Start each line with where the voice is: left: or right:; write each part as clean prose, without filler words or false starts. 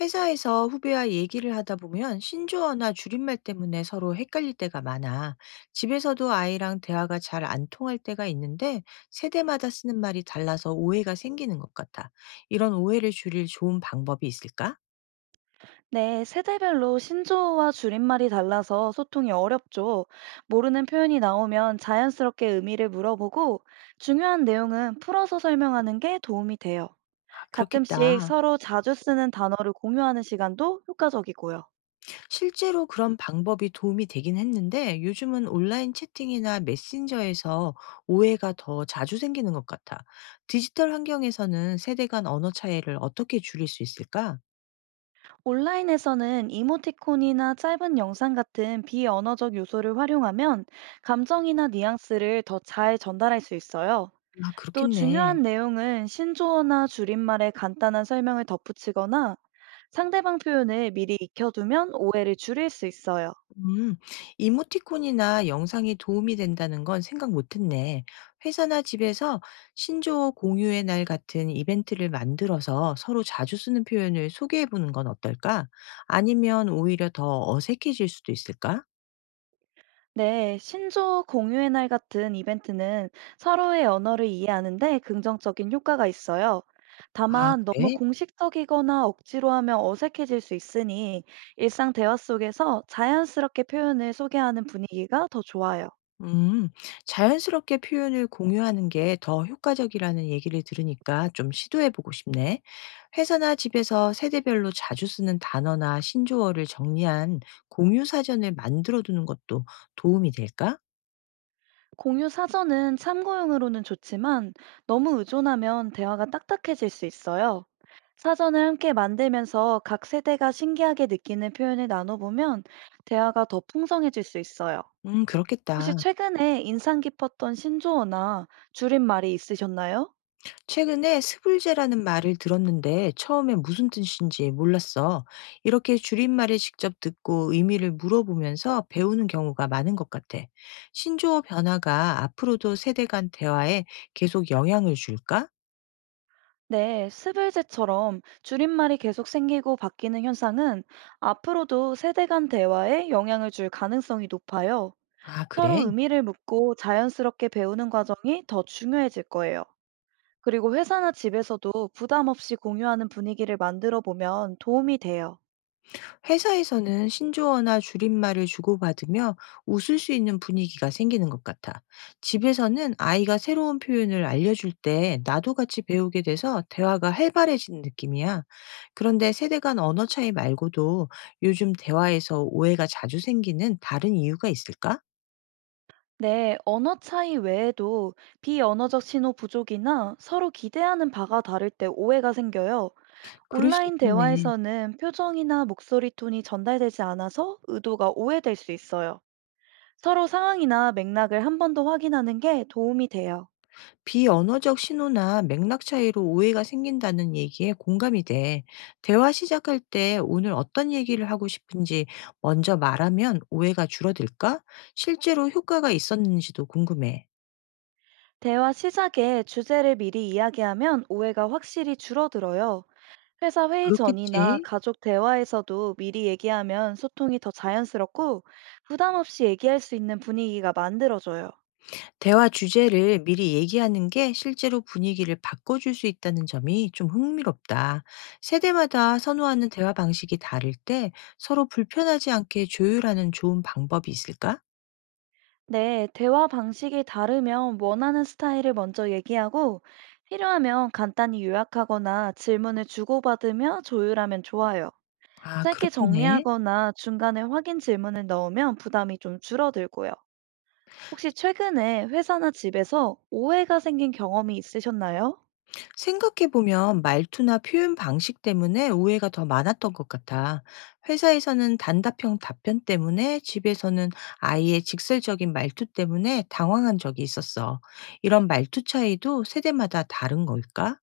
left: 회사에서 후배와 얘기를 하다 보면 신조어나 줄임말 때문에 서로 헷갈릴 때가 많아. 집에서도 아이랑 대화가 잘 안 통할 때가 있는데 세대마다 쓰는 말이 달라서 오해가 생기는 것 같아. 이런 오해를 줄일 좋은 방법이 있을까?
right: 네, 세대별로 신조어와 줄임말이 달라서 소통이 어렵죠. 모르는 표현이 나오면 자연스럽게 의미를 물어보고 중요한 내용은 풀어서 설명하는 게 도움이 돼요.
left: 아,
right: 가끔씩
left: 그렇겠다.
right: 서로 자주 쓰는 단어를 공유하는 시간도 효과적이고요.
left: 실제로 그런 방법이 도움이 되긴 했는데 요즘은 온라인 채팅이나 메신저에서 오해가 더 자주 생기는 것 같아. 디지털 환경에서는 세대 간 언어 차이를 어떻게 줄일 수 있을까?
right: 온라인에서는 이모티콘이나 짧은 영상 같은 비언어적 요소를 활용하면 감정이나 뉘앙스를 더 잘 전달할 수 있어요.
left: 아,
right: 또
left: 그렇겠네.
right: 중요한 내용은 신조어나 줄임말에 간단한 설명을 덧붙이거나 상대방 표현을 미리 익혀두면 오해를 줄일 수 있어요.
left: 음, 이모티콘이나 영상이 도움이 된다는 건 생각 못했네. 회사나 집에서 신조어 공유의 날 같은 이벤트를 만들어서 서로 자주 쓰는 표현을 소개해 보는 건 어떨까? 아니면 오히려 더 어색해질 수도 있을까?
right: 네, 신조어 공유의 날 같은 이벤트는 서로의 언어를 이해하는데 긍정적인 효과가 있어요.
left: 아,
right: 다만 너무
left: 그래?
right: 공식적이거나 억지로 하면 어색해질 수 있으니 일상 대화 속에서 자연스럽게 표현을 소개하는 분위기가 더 좋아요.
left: 음, 자연스럽게 표현을 공유하는 게 더 효과적이라는 얘기를 들으니까 좀 시도해 보고 싶네. 회사나 집에서 세대별로 자주 쓰는 단어나 신조어를 정리한 공유 사전을 만들어 두는 것도 도움이 될까?
right: 공유 사전은 참고용으로는 좋지만 너무 의존하면 대화가 딱딱해질 수 있어요. 사전을 함께 만들면서 각 세대가 신기하게 느끼는 표현을 나눠보면 대화가 더 풍성해질 수 있어요. 혹시
left: 그렇겠다.
right: 최근에 인상 깊었던 신조어나 줄임말이 있으셨나요?
left: 최근에 스불제라는 말을 들었는데 처음에 무슨 뜻인지 몰랐어. 이렇게 줄임말을 직접 듣고 의미를 물어보면서 배우는 경우가 많은 것 같아. 신조어 변화가 앞으로도 세대 간 대화에 계속 영향을 줄까?
right: 네, 스블제처럼 줄임말이 계속 생기고 바뀌는 현상은 앞으로도 세대 간 대화에 영향을 줄 가능성이 높아요.
left: 아,
right: 서로
left: 그래?
right: 의미를 묻고 자연스럽게 배우는 과정이 더 중요해질 거예요. 그리고 회사나 집에서도 부담 없이 공유하는 분위기를 만들어 보면 도움이 돼요.
left: 회사에서는 신조어나 줄임말을 주고받으며 웃을 수 있는 분위기가 생기는 것 같아. 집에서는 아이가 새로운 표현을 알려줄 때 나도 같이 배우게 돼서 대화가 활발해지는 느낌이야. 그런데 세대 간 언어 차이 말고도 요즘 대화에서 오해가 자주 생기는 다른 이유가 있을까?
right: 네, 언어 차이 외에도 비언어적 신호 부족이나 서로 기대하는 바가 다를 때 오해가 생겨요.
left: 그럴 수
right: 온라인
left: 있겠네.
right: 대화에서는 표정이나 목소리 톤이 전달되지 않아서 의도가 오해될 수 있어요. 서로 상황이나 맥락을 한 번 더 확인하는 게 도움이 돼요.
left: 비언어적 신호나 맥락 차이로 오해가 생긴다는 얘기에 공감이 돼. 대화 시작할 때 오늘 어떤 얘기를 하고 싶은지 먼저 말하면 오해가 줄어들까? 실제로 효과가 있었는지도 궁금해.
right: 대화 시작에 주제를 미리 이야기하면 오해가 확실히 줄어들어요. 회사 회의 전이나
left: 그렇겠지.
right: 가족 대화에서도 미리 얘기하면 소통이 더 자연스럽고 부담 없이 얘기할 수 있는 분위기가 만들어져요.
left: 대화 주제를 미리 얘기하는 게 실제로 분위기를 바꿔줄 수 있다는 점이 좀 흥미롭다. 세대마다 선호하는 대화 방식이 다를 때 서로 불편하지 않게 조율하는 좋은 방법이 있을까?
right: 네, 대화 방식이 다르면 원하는 스타일을 먼저 얘기하고 필요하면 간단히 요약하거나 질문을 주고받으며 조율하면 좋아요.
left: 아,
right: 짧게
left: 그렇겠네.
right: 정리하거나 중간에 확인 질문을 넣으면 부담이 좀 줄어들고요. 혹시 최근에 회사나 집에서 오해가 생긴 경험이 있으셨나요?
left: 생각해보면 말투나 표현 방식 때문에 오해가 더 많았던 것 같아. 회사에서는 단답형 답변 때문에, 집에서는 아이의 직설적인 말투 때문에 당황한 적이 있었어. 이런 말투 차이도 세대마다 다른 걸까?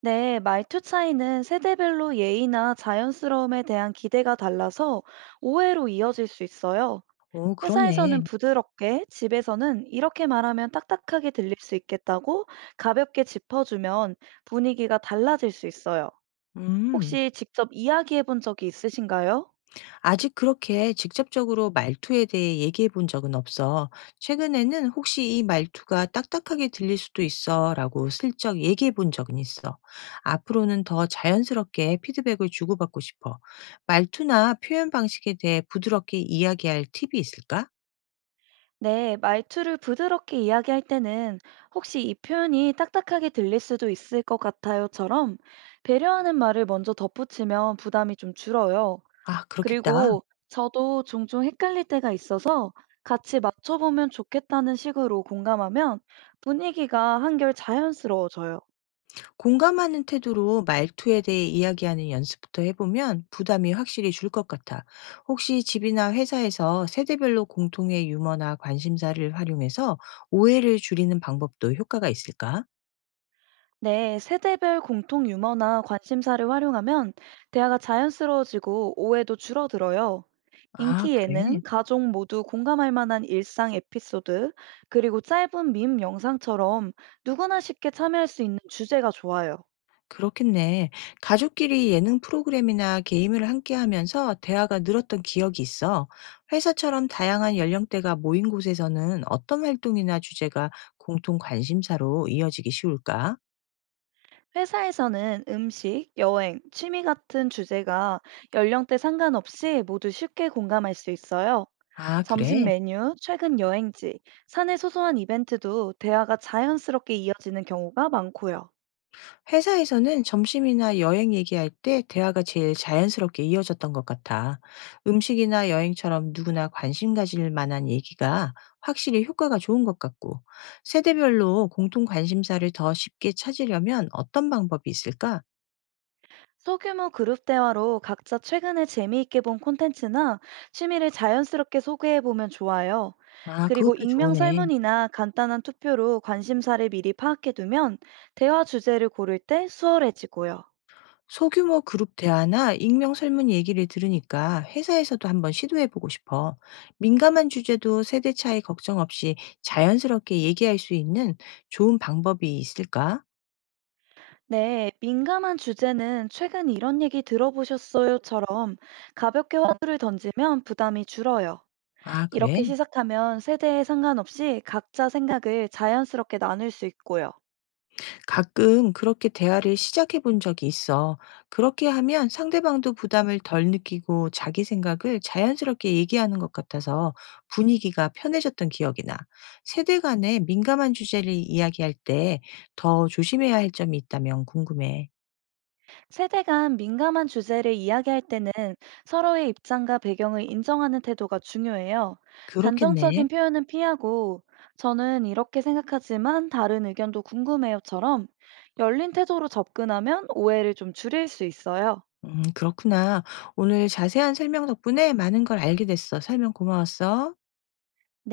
right: 네, 말투 차이는 세대별로 예의나 자연스러움에 대한 기대가 달라서 오해로 이어질 수 있어요.
left: 오, 그러네.
right: 회사에서는 부드럽게, 집에서는 이렇게 말하면 딱딱하게 들릴 수 있겠다고 가볍게 짚어주면 분위기가 달라질 수 있어요.
left: 음.
right: 혹시 직접 이야기해 본 적이 있으신가요?
left: 아직 그렇게 직접적으로 말투에 대해 얘기해 본 적은 없어. 최근에는 "혹시 이 말투가 딱딱하게 들릴 수도 있어."라고 슬쩍 얘기해 본 적은 있어. 앞으로는 더 자연스럽게 피드백을 주고받고 싶어. 말투나 표현 방식에 대해 부드럽게 이야기할 팁이 있을까?
right: 네, 말투를 부드럽게 이야기할 때는 "혹시 이 표현이 딱딱하게 들릴 수도 있을 것 같아요처럼 배려하는 말을 먼저 덧붙이면 부담이 좀 줄어요.
left: 아 그렇겠다.
right: 그리고 저도 종종 헷갈릴 때가 있어서 같이 맞춰보면 좋겠다는 식으로 공감하면 분위기가 한결 자연스러워져요.
left: 공감하는 태도로 말투에 대해 이야기하는 연습부터 해보면 부담이 확실히 줄 것 같아. 혹시 집이나 회사에서 세대별로 공통의 유머나 관심사를 활용해서 오해를 줄이는 방법도 효과가 있을까?
right: 네, 세대별 공통 유머나 관심사를 활용하면 대화가 자연스러워지고 오해도 줄어들어요.
left: 아,
right: 인기 예능,
left: 그래.
right: 가족 모두 공감할 만한 일상 에피소드, 그리고 짧은 밈 영상처럼 누구나 쉽게 참여할 수 있는 주제가 좋아요.
left: 그렇겠네. 가족끼리 예능 프로그램이나 게임을 함께 하면서 대화가 늘었던 기억이 있어. 회사처럼 다양한 연령대가 모인 곳에서는 어떤 활동이나 주제가 공통 관심사로 이어지기 쉬울까?
right: 회사에서는 음식, 여행, 취미 같은 주제가 연령대 상관없이 모두 쉽게 공감할 수 있어요.
left: 아,
right: 점심
left: 그래.
right: 메뉴, 최근 여행지, 사내 소소한 이벤트도 대화가 자연스럽게 이어지는 경우가 많고요.
left: 회사에서는 점심이나 여행 얘기할 때 대화가 제일 자연스럽게 이어졌던 것 같아. 음식이나 여행처럼 누구나 관심 가질 만한 얘기가 확실히 효과가 좋은 것 같고, 세대별로 공통 관심사를 더 쉽게 찾으려면 어떤 방법이 있을까?
right: 소규모 그룹 대화로 각자 최근에 재미있게 본 콘텐츠나 취미를 자연스럽게 소개해보면 좋아요.
left: 아,
right: 그리고
left: 그것도
right: 익명
left: 좋으네.
right: 설문이나 간단한 투표로 관심사를 미리 파악해두면 대화 주제를 고를 때 수월해지고요.
left: 소규모 그룹 대화나 익명 설문 얘기를 들으니까 회사에서도 한번 시도해 보고 싶어. 민감한 주제도 세대 차이 걱정 없이 자연스럽게 얘기할 수 있는 좋은 방법이 있을까?
right: 네, 민감한 주제는 "최근 이런 얘기 들어보셨어요?"처럼 가볍게 화두를 던지면 부담이 줄어요.
left: 아, 그래?
right: 이렇게 시작하면 세대에 상관없이 각자 생각을 자연스럽게 나눌 수 있고요.
left: 가끔 그렇게 대화를 시작해 본 적이 있어. 그렇게 하면 상대방도 부담을 덜 느끼고 자기 생각을 자연스럽게 얘기하는 것 같아서 분위기가 편해졌던 기억이 나. 세대 간의 민감한 주제를 이야기할 때 더 조심해야 할 점이 있다면 궁금해.
right: 세대 간 민감한 주제를 이야기할 때는 서로의 입장과 배경을 인정하는 태도가 중요해요.
left: 그렇겠네.
right: 단정적인 표현은 피하고, "저는 이렇게 생각하지만 다른 의견도 궁금해요처럼 열린 태도로 접근하면 오해를 좀 줄일 수 있어요.
left: 그렇구나. 오늘 자세한 설명 덕분에 많은 걸 알게 됐어. 설명 고마웠어.
right: 네.